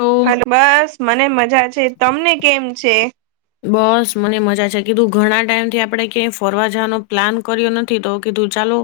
તો હેલો બસ મને મજા છે. તમને કેમ છે? બસ મને મજા છે કીધું ઘણા ટાઈમથી આપણે ક્યાંય ફરવા જવાનો પ્લાન કર્યો નથી. તો કીધું ચાલો,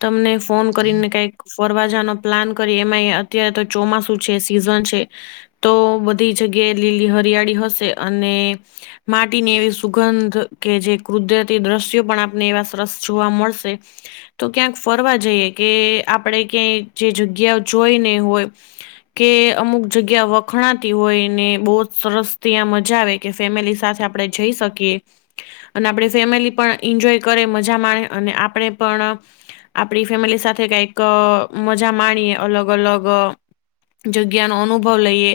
તમને ફોન કરીને કઈક ફરવા જવાનો પ્લાન કરીએ, એમાં અત્યારે તો ચોમાસુ છે, સીઝન છે. તો બધી જગ્યાએ લીલી હરિયાળી હશે અને માટીની એવી સુગંધ કે જે કુદરતી દ્રશ્યો પણ આપણને એવા સરસ જોવા મળશે. તો ક્યાંક ફરવા જઈએ કે આપણે ક્યાંય જે જગ્યા જોઈ ના હોય. કે અમુક જગ્યા વખણાતી હોય ને બહુ જ સરસ ત્યાં મજા આવે. કે ફેમિલી સાથે આપણે જઈ શકીએ. અને આપણી ફેમિલી પણ એન્જોય કરે, મજા માણે અને આપણે પણ આપણી ફેમિલી સાથે કઈક અ મજા માણીએ. અલગ અલગ જગ્યાનો અનુભવ લઈએ,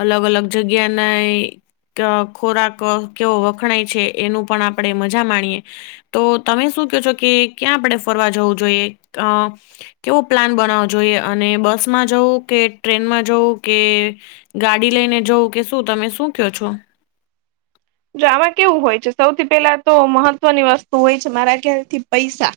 અલગ અલગ જગ્યાના ખોરાક કેવો વખણાય છે, એની પણ આપણે મજા માણીએ. તો તમે શું કહો છો, કે ક્યાં આપણે ફરવા જવું જોઈએ અ કેવો પ્લાન બનાવવો જોઈએ અને બસમાં જવું કે, ટ્રેનમાં જવું કે ગાડી લઈને જવું કે તમે શું કયો છો? જો આમાં કેવું હોય છે, સૌથી પહેલા તો મહત્વની વસ્તુ હોય છે, મારા ખ્યાલથી પૈસા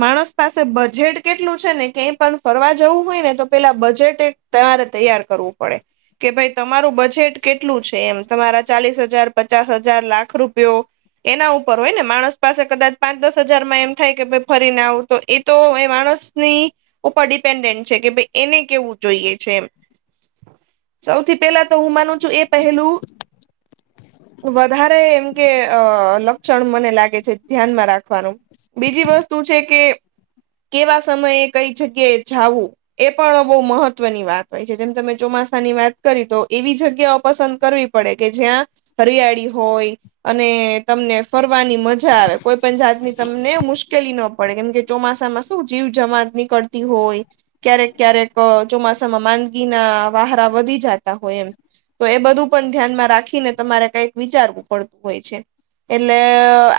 માણસ પાસે બજેટ કેટલું છે ને, કંય પણ ફરવા જવું હોયને તો પહેલા બજેટ એક તમારે તૈયાર કરવું પડે. કે ભાઈ તમારું બજેટ કેટલું છે, એમ તમારા ચાલીસ હજાર પચાસ હજાર, લાખ રૂપિયા એના ઉપર હોયને, માણસ પાસે કદાચ પાંચ દસ હજારમાં એમ થાય કે ભાઈ ફરીને આવું, તો એ તો માણસ ની ઉપર ડિપેન્ડન્ટ છે કે ભાઈ એને કેવું જોઈએ છે એમ સૌથી પહેલા તો હું માનું છું, એ પહેલું વધારે એમ કે અ લક્ષણ મને લાગે છે, ધ્યાનમાં રાખવાનું. બીજી વસ્તુ છે કે કેવા સમયે, કઈ જગ્યાએ જાવું. એ પણ બહુ મહત્વની વાત હોય છે. જેમ તમે ચોમાસાની વાત કરી, તો એવી જગ્યા પસંદ કરવી પડે કે જ્યાં હરિયાળી હોય. અને તમને ફરવાની મજા આવે કોઈ પણ જાતની તમને મુશ્કેલી ન પડે કેમ કે ચોમાસામાં શું જીવ જીવંત નીકળતી હોય. ક્યારેક ક્યારેક ચોમાસામાં માંદગીના વાહરા વધી જતા હોય એમ. તો એ બધું પણ ધ્યાનમાં રાખીને તમારે કઈક વિચારવું પડતું હોય છે, એટલે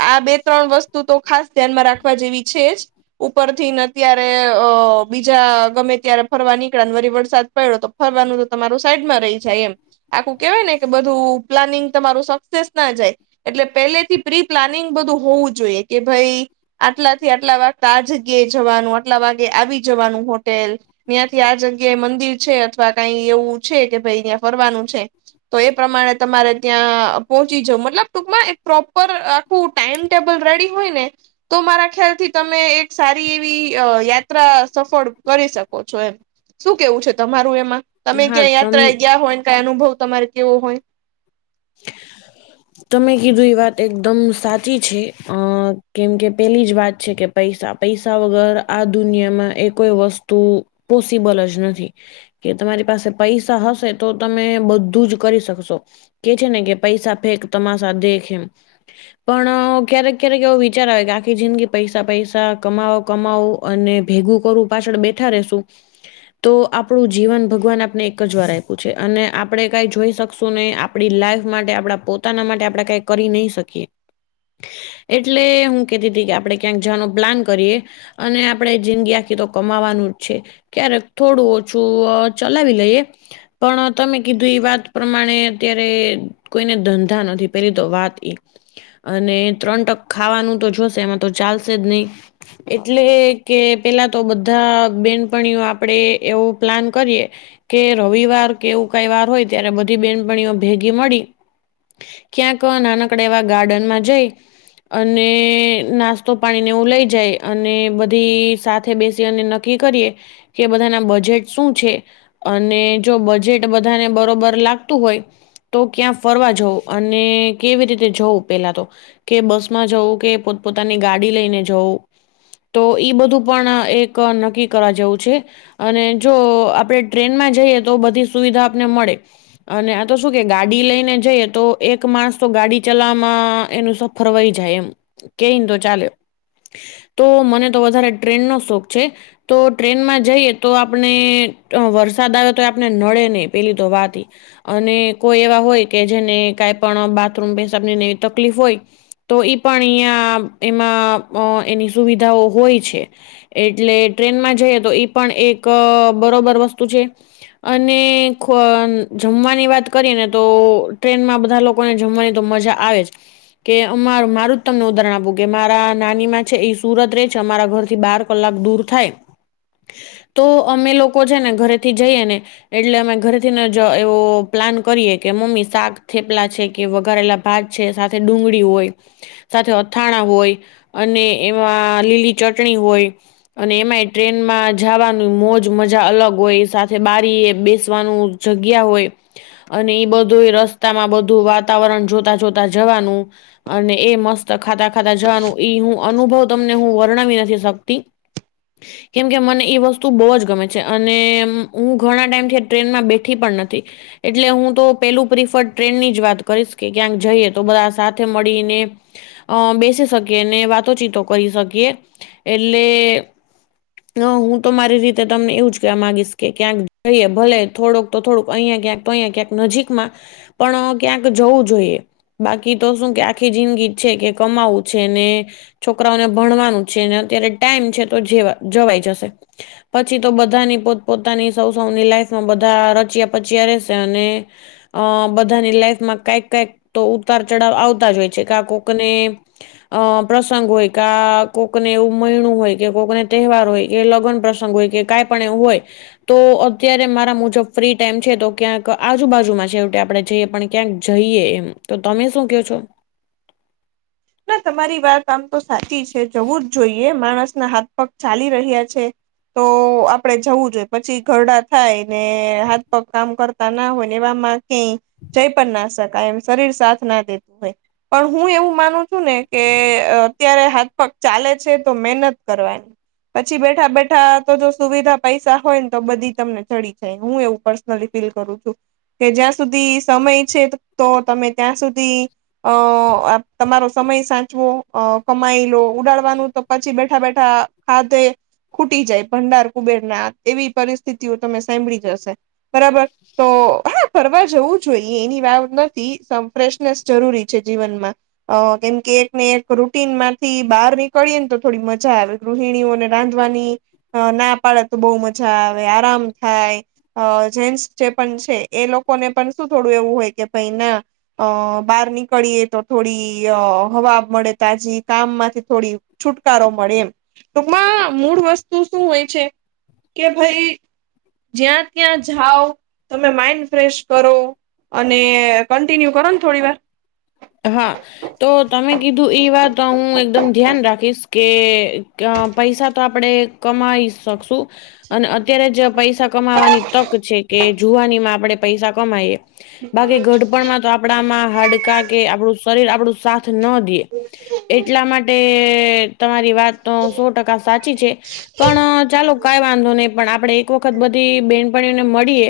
આ બે ત્રણ વસ્તુ તો ખાસ ધ્યાનમાં રાખ રાખવા જેવી છે જ ઉપરથી ને અત્યારે અ બીજા ગમે ત્યારે ફરવા નીકળ્યા વરી વરસાદ પડ્યો તો ફરવાનું તો તમારું સાઈડમાં રહી જાય એમ. આખું કહેવાયને કે બધું પ્લાનિંગ તમારું સક્સેસ ના જાય. એટલે પહેલેથી પ્રી પ્લાનિંગ બધું હોવું જોઈએ. કે ભઈ આટલાથી આટલા વાગતા આ જગ્યાએ જવાનું, આટલા વાગે આવી જવાનું હોટેલ. ન્યાંથી આ જગ્યાએ મંદિર છે, અથવા કાંઈ એવું છે કે ભઈ યાં ફરવાનું છે તો એ પ્રમાણે તમારે ત્યાં પહોંચી જાવ. મતલબ ટૂંકમાં એક પ્રોપર આખું ટાઈમ ટેબલ રેડી હોયને તો મારા ખ્યાલથી તમે એક સારી એવી યાત્રા સફળ કરી શકો છો એમ. શું કહેવું છે તમારું એમાં? તમે હા ક્યાંય તમ યાત્રાએ ગયા હોય ને, કાંઈ અનુભવ તમારે કહેવો હોય? તમે કીધું ઈ વાત એકદમ સાચી છે. અહ કેમ કે પહેલી જ વાત છે કે પૈસા-પૈસા વગર આ દુનિયામાં એ કોઈ વસ્તુ પોસિબલ જ નથી. કે તમારી પાસે પૈસા હશે, તો તમે બધું જ કરી શકશો. કહે છે ને કે પૈસા ફેંક, તમાશા દેખ એમ. પણ ક્યારેક-ક્યારેક એવો વિચાર આવે, કે આખી જિંદગી પૈસા-પૈસા, કમાવો-કમાવો અને ભેગું કરવું, પાછળ બેઠા રહેશું તો આપણું જીવન ભગવાને આપને એક વાર જ આયપુ છે. અને આપણે કાંઈ જોઈ શકશું નહીં. આપ આપણી લાઈફ માટે, આપણાં પોતાના માટે આપણે કાંઈ કરી નહીં શકીએ. એટલે હું કહેતી તી કે આપણે ક્યાંક જાવાનુ પ્લાન કરીએ. અને આપણે જિંદગી આખી તો કમાવાનું જ છે. ક્યારેક થોડું ઓછું અહ ચલાવી લઈએ. પણ તમે કીધું ઈ વાત પ્રમાણે અત્યારે કોઈને ધં ધા નથી પહેલી તો વાત એ. અને ત્રણ ટક ખાવાનું તો જોશે, એમાં તો ચાલશે જ નહીં. એટલે કે પહેલા તો બધા બેનપણીઓ આપણે એવું પ્લાન કરીએ કે રવિવાર કે એવું કંઈ વાર હોય ત્યારે બધી બેનપણીઓ ભેગી મળી ક્યાંક નાનકડે એવા ગાર્ડનમાં જઈ અને, નાસ્તો પાણી ને એવું લઈ જાય, અને બધી સાથે બેસી અને નક ક્કી કરીએ, કે બધાના બજેટ શું છે. અને જો બજેટ બધાને બરોબર લાગતું હોય તો ક્યાં ફરવા જઉ, અને કેવી રીતે જઉં પહેલા તો. કે બસમાં જવું, કે પોત-પોતાની ગાડી લઈને જવું તો ઈ બધું પણ એક નક્કી કરવા જેવું છે. અને જો આપણે ટ્રેનમાં જઈએ, તો બધી સુવિધા આપને મળે. અને આ તો શું કે ગાડી લઈને જઈએ તો એક માણસ તો ગાડી ચલાવવામાં એનું સફર વઈ જાય એમ. કેઈન તો ચાલે. તો મને તો વધારે ટ્રેન નો શોખ છે. તો ટ્રેનમાં જઈએ તો આપને અહ વરસાદ આવે તોઈ આપને નળે ની, પહેલી તો વાત ઈ. અને કોઈ એવા હોય કે, જેને કાંઈ પણ બાથરૂમ, પેશાબ ની ને એવી તકલીફ હોય તો ઈ પણ અહીયાં એમાં અહ એની સુવિધાઓ હોય છે. એટલે ટ્રેનમાં જઈએ તો, ઈ પણ એક અહ બરોબર વસ્તુ છે. અને ખોન જમવાની વાત કરીએ ને તો ટ્રેનમાં બધ ધા લોકો ને જમવાની તો મજા આવે જ. કે અમાર મારું જ તમને ઉદાહરણ આપું, કે મારા નાની માં છે, ઈ સુરત રેઈ છે, અમારા ઘર થી બાર કલાક દૂર થાય. તો અમે લોકો છે ને ઘરે થી જઈએ ને એટલે અમે ઘરે થીન જ એવો પ્લાન કરીએ, કે મમ્મી શાક થેપલા છે, કે વઘાંરેલા ભાત છે, સાથે ડુંગળી હોય. સાથે અથાણા હોય અને એમાં લીલી ચટણી હોય અને એમાંએ ટ્રેનમાં જવાનું મોજ મજા અલગ હોય સાથે બારીએ બેસવાનું જગ્યા હોય અને ઈ બધું ઈ રસ તામાં બધું વાતાવરણ જોતા, જોતા જવાનું અને એ મસ્ત ખાતા ખાતા જવાનું ઈ હું અનુભવ તમને હું વર્ણાવી નથી શકતી [inaudible] કેમકે મને ઈ વસ્તુ બો જ ગમે છે, અને હું ઘણા ટાઈમથી ટ્રેનમાં બેઠી પણ નથી એટલે હું તો પેલું પ્રિફર ટ્રેન ની જ વાત કરીશ કે ક્યાંક જઈએ, તો બધા સાથે મળીને અ બેસી શકીએ ને વાતોચીતો કરી શકીએ એટલે ન હું તો મારી રીતે તમને એવું જ કેવા માગીશ કે ક્યાંક જઈએ ભલે થોળોક તો થોડુંક અંયા ક્યાંક તો અંયા ક્યાંક નજીકમાં પણ ક્યાંક જવું જોઈએ. બાકી તો શું કે આખી જિંદગી છે કે કમાવું છે ને છોકરાઓને ભણવાનું છે ને અત્યારે ટાઈમ છે તો જેવા જવાઈ જશે. પછી તો બધાની પોત પોતાની સૌ સૌની લાઈફ બધા રચિયા પચિયા રેશે અને અ બધાની લાઈફમાં કંઈક કંઈક તો ઉતાર ચઢાવ આવતા જ હોય છે કા કોકને અ પ્રસંગ હોય કા કોકને એવું મઈણું હોય કે કોકને તહેવાર હોય કે લગ્ન પ્રસંગ હોય કે કાઈ પણ એવું હોય તો અત્યારે મારા મુજબ ફ્રી ટાઈમ છે તો ક્યાંક આજુબાજુમાં છેવટે આપડે જઈએ પણ ક્યાંક જઈએ એમ તો તમે શું ક્યો છો ના તમારી વાત આમ તો સાચી છે જવું જ જોઈએ માણસના હાથ-પગ ચાલી રહ્યા છે. તો આપડે જવું જોઈ પછી ઘરડા થાય ને હાથ-પગ કામ કરતા ના હોય ને એવામાં કે જઈ પણ ના શકાય એમ શરીર સાથ ના દેતું હોય પણ હું એવું માનું શું ને કે અત્યારે હાથ પગ ચાલે છે તો મહેનત કરવા પછી બેઠા-બેઠા તો જો સુવિધા-પૈસા હોય ને તો બધી તમને ચડી જાય હું એવું પર નલી ફીલ કરું છું કે જ્યાં સુધી સમય છે તો તમે ત્યાં સુધી અ-આ તમારો સમય સાચવો અ કમાઈલો ઉડાડવાનું તો પછી બેઠા બેઠા ખાધે ખૂટી જાય ભંડાર કુબેરના એવી પરિસ્થિતિઓ તમે સાંઈભળી જ હશે બરાબર તો હા ફરવા જવું જોઈએ એની વાત નથી સમ ફ્રેશનેસ જરૂરી છે જીવનમાં અ કેમ કે એક ને એક રૂટીન માંથી બહાર નીકળીએ ને તો થોડી મજા આવે ગૃહિણીઓને રાંધવાની હ ના પાડે તો બહુ મજા આવે આરામ થાય અ જેન્ટસ જે પણ છે એ લોકોને પણ શું થોડું એવું હોય કે ભાઈ ના અ બહાર નીકળીએ તો થોડી ઈ હવા મળે તાજી કામ માંથી થોડી છુટકારો મળે એમ ટૂંકમાં મૂળ વસ્તુ શું હોય છે કે ભઈ જ્યાં ત્યાં જાઓ તમે માઈન્ડ ફ્રેશ કરો અને કન્ટિન્યુ કરો ને થોડી વાર હા. તો તમે કીધું ઈ વાત હું એકદમ ધ્યાન રાખીશ કે અ પૈસા તો આપડે કમાઈ શકશું અને અત્યારે જ પૈસા કમાવાની તક છે કે જુવાની માં આપણે પૈસા કમાઈએ બાકી ગડપણમાં તો આપડામાં હાડકા કે આપડું શરીર આપડું સાથ ન દે એટલા માટે તમારી વાત તો સો ટકા સાચી છે. પ.. ણ ચાલો કાઈ વાંધો નહી પણ આપણેે એક વખત બધી બહેનપણીઓને મળીએ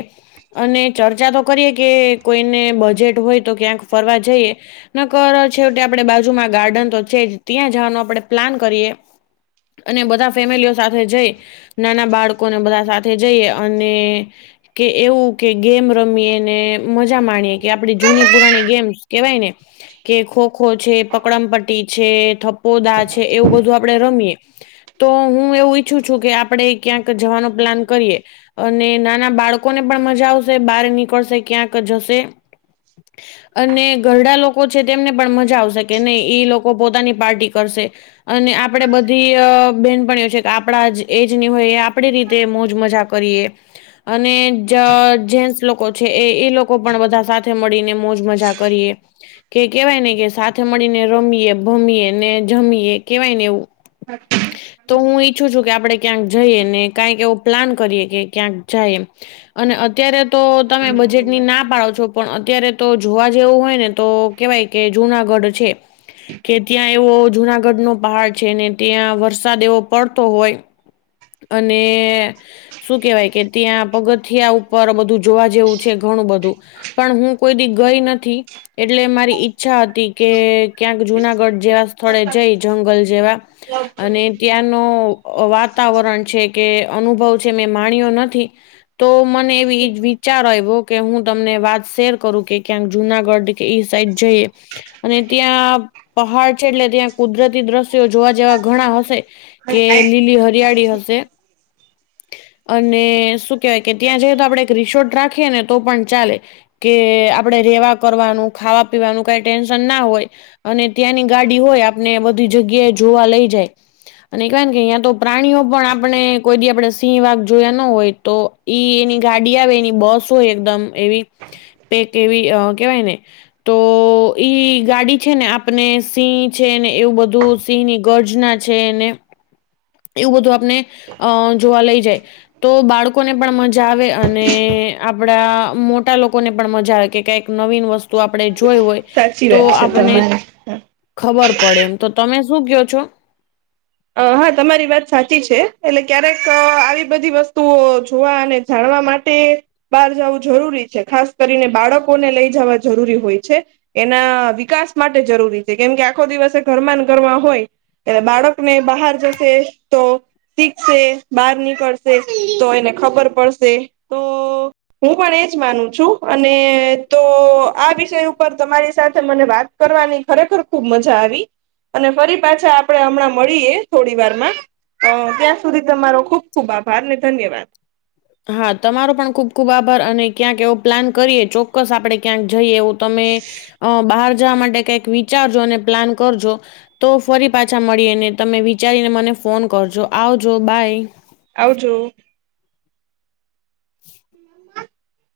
અને ચર્ચા તો કરીએ કે કોઈને બજેટ હોય તો ક્યાંક ફરવા જઈએ. નકર છેવટે આપડે બાજુમાં ગાર્ડન તો છે જ. ત્યાં જાવાનો આપડે પ્લાન કરીએ. અને બધાં ફેમિલીઓ સાથે જઈ નાના બાળકોને બધા સાથે જઈએ અને કે એવું કે ગેમ રમીએ ને મજા માણીએ કે આપણી જૂની પુરાણી ગેમ્સ્ કેવાય ને કે ખોખો છે, પક્ડમ પટ્ટી છે, થપ્પોદા છે. એવું બધું આપડે રમીએ. તો હું એવું ઈચ્છું છું કે, આપણે ક્યાંક જવાનો પ્લાન કરીએ. અને નાના બાળકોને પણ મજા આવશે. બારે નીકળશે ક્યાંક જશે. અને ઘરડાં લોક કો છે તેમને પણ મજા આવશે કે નહી ઈ લોકો પોતાની પાર્ટી કરશે. અને આપડે બધી અ બેનપણીઓ છે કે આપડા જ એજની હોય એ આપડી રીતે મોજ મજાક કરીએ અને જજેન્ટ્સ લોકો છે. એ એ લોકો પણ બધાં સાથે મળીને મોજ-મજા કરીએ. [inaudible] કે કેવાય ને કે સાથે મળીને રમીએ, ભમીએ ને જમીએ કેવાય ને એવું [inaudible] તો હું ઈચ્છું છું કે, આપડે ક્યાંક જઈએ ને કાંઇક એવો પ્લાન કરીએ કે ક્યાંક જાયે. અને અત્યારે તો તમે બજેટની ના પાડો છો પણ અત્યારે તો જોવા જેવું હોય ને તો.. કેવાય... કે જુનાગઢ છે. કે ત્યાં એવો જુનાગઢનો પહાડ છે ને ત્યાં વરસાદ એવો પડતો હોય. અને..... શું કેવાય કે ત્યાં પગથિયા ઉપર બધું જોવા જેવું છે ઘણું બધું. પણ હું કોઈ દી ગઈ નથી. એટલે મારી ઈચ્છા હતી કે, ક્યાંક જુનાગઢ જેવા સ્થળે જઈ જંગલ જેવા અને ત્યાંનો વાત તાવરણ છે કે અનુભવ છે. મેં માણ્યો નથી તો મને એવી ઈ વિચાર આવ્યો કે, હું તમને વાત શેર કરું કે ક્યાંક જુનાગઢ.. કે ઈ સાઇડ જઈએ. અને ત્યાં પહાડ છે. એટલે ત્યાં કુદરતી દ્રશ્યો જોવા જેવા ઘણાં હશે. કે લીલી હરિયાળી હશે. અને શું કેવાય કે ત્યાં જઈએ તો આપડે એક રિસોર્ટ રાખીએ ને તો પણ ચાલે. કે આપણેે રેવા કરવાનું, ખાવા પીવાનું કાંઈ ટેન્શન ના હોય. અને ત્યાંની ગાડી હોય. આપને બધી જગ્યાએ જોવા લઈ જાય અને કેવાયન કે યા તો... પ્રાણીઓ પણ આપણે કોઈ દી આપડે સિંહ વાઘ જોયા ન હોય તો ઈ એની ગાડી આવે એની બસ હોય એકદમ એવી પેક એવી અ કેવાય ને તો ઈ ગાડી છે ને આપને સિંહ છે ને એવું બધું સિંહની ગર્જના છે એને એવું બધું આપને અ જોવા લઈ જાય તો બાળ કોને પણ મજા આવે અને આપણા મોટા લોકોને પણ મજા આવે કે, કાઈક નવીન વસ્ તુ આપણે જોય હોય સાચી તો વાત છે આપણે તમારી ખબર પડે એમ. તો તમે શું ક્યો છો? હા તમારી વાત સાચી છે. એટલે ક્યારેક આવી બધી વસ્તુઓ જોવા અને... જાણવા માટે... બાર જાવું જરૂરી છે. ખાસ કરીને બાળકોને લઈ જાવા જરૂરી હોય છે. એના વિકાસ માટે જરૂરી છે કેમ આખો દિવસે ઘરમાં ન ઘરમાં હોય. એટલે બાળકને બહાર જશે તો શીખશે, બહાર નીકળશે તો એને ખબર પડશે તો હું પણ એજ માનું છું અને તો આ વિષય ઉપર તમારી સાથે મને વાત કરવાની ખરેખર ખુબ મજા આવી અને ફરી પાછા આપણે હમણાં મળીએ. થોડી વારમાં અ ત્યાં સુધી તમારો ખુબ ખુબ આભાર ને ધન્યવાદ. હા તમારો પણ ખૂબ ખૂબ આભાર અને ક્યાંક એવો પ્લાન કરીએ ચોક્કસ આપણે ક્યાંક જઈએ એવું તમે અ બહાર જવા માટે કઈક વિચારજો અને પ્લાન કરજો. તો ફરી પાછા મળીને તમે વિચારીને મને ફોન કરજો. આવજો બાય. આવજું. હા..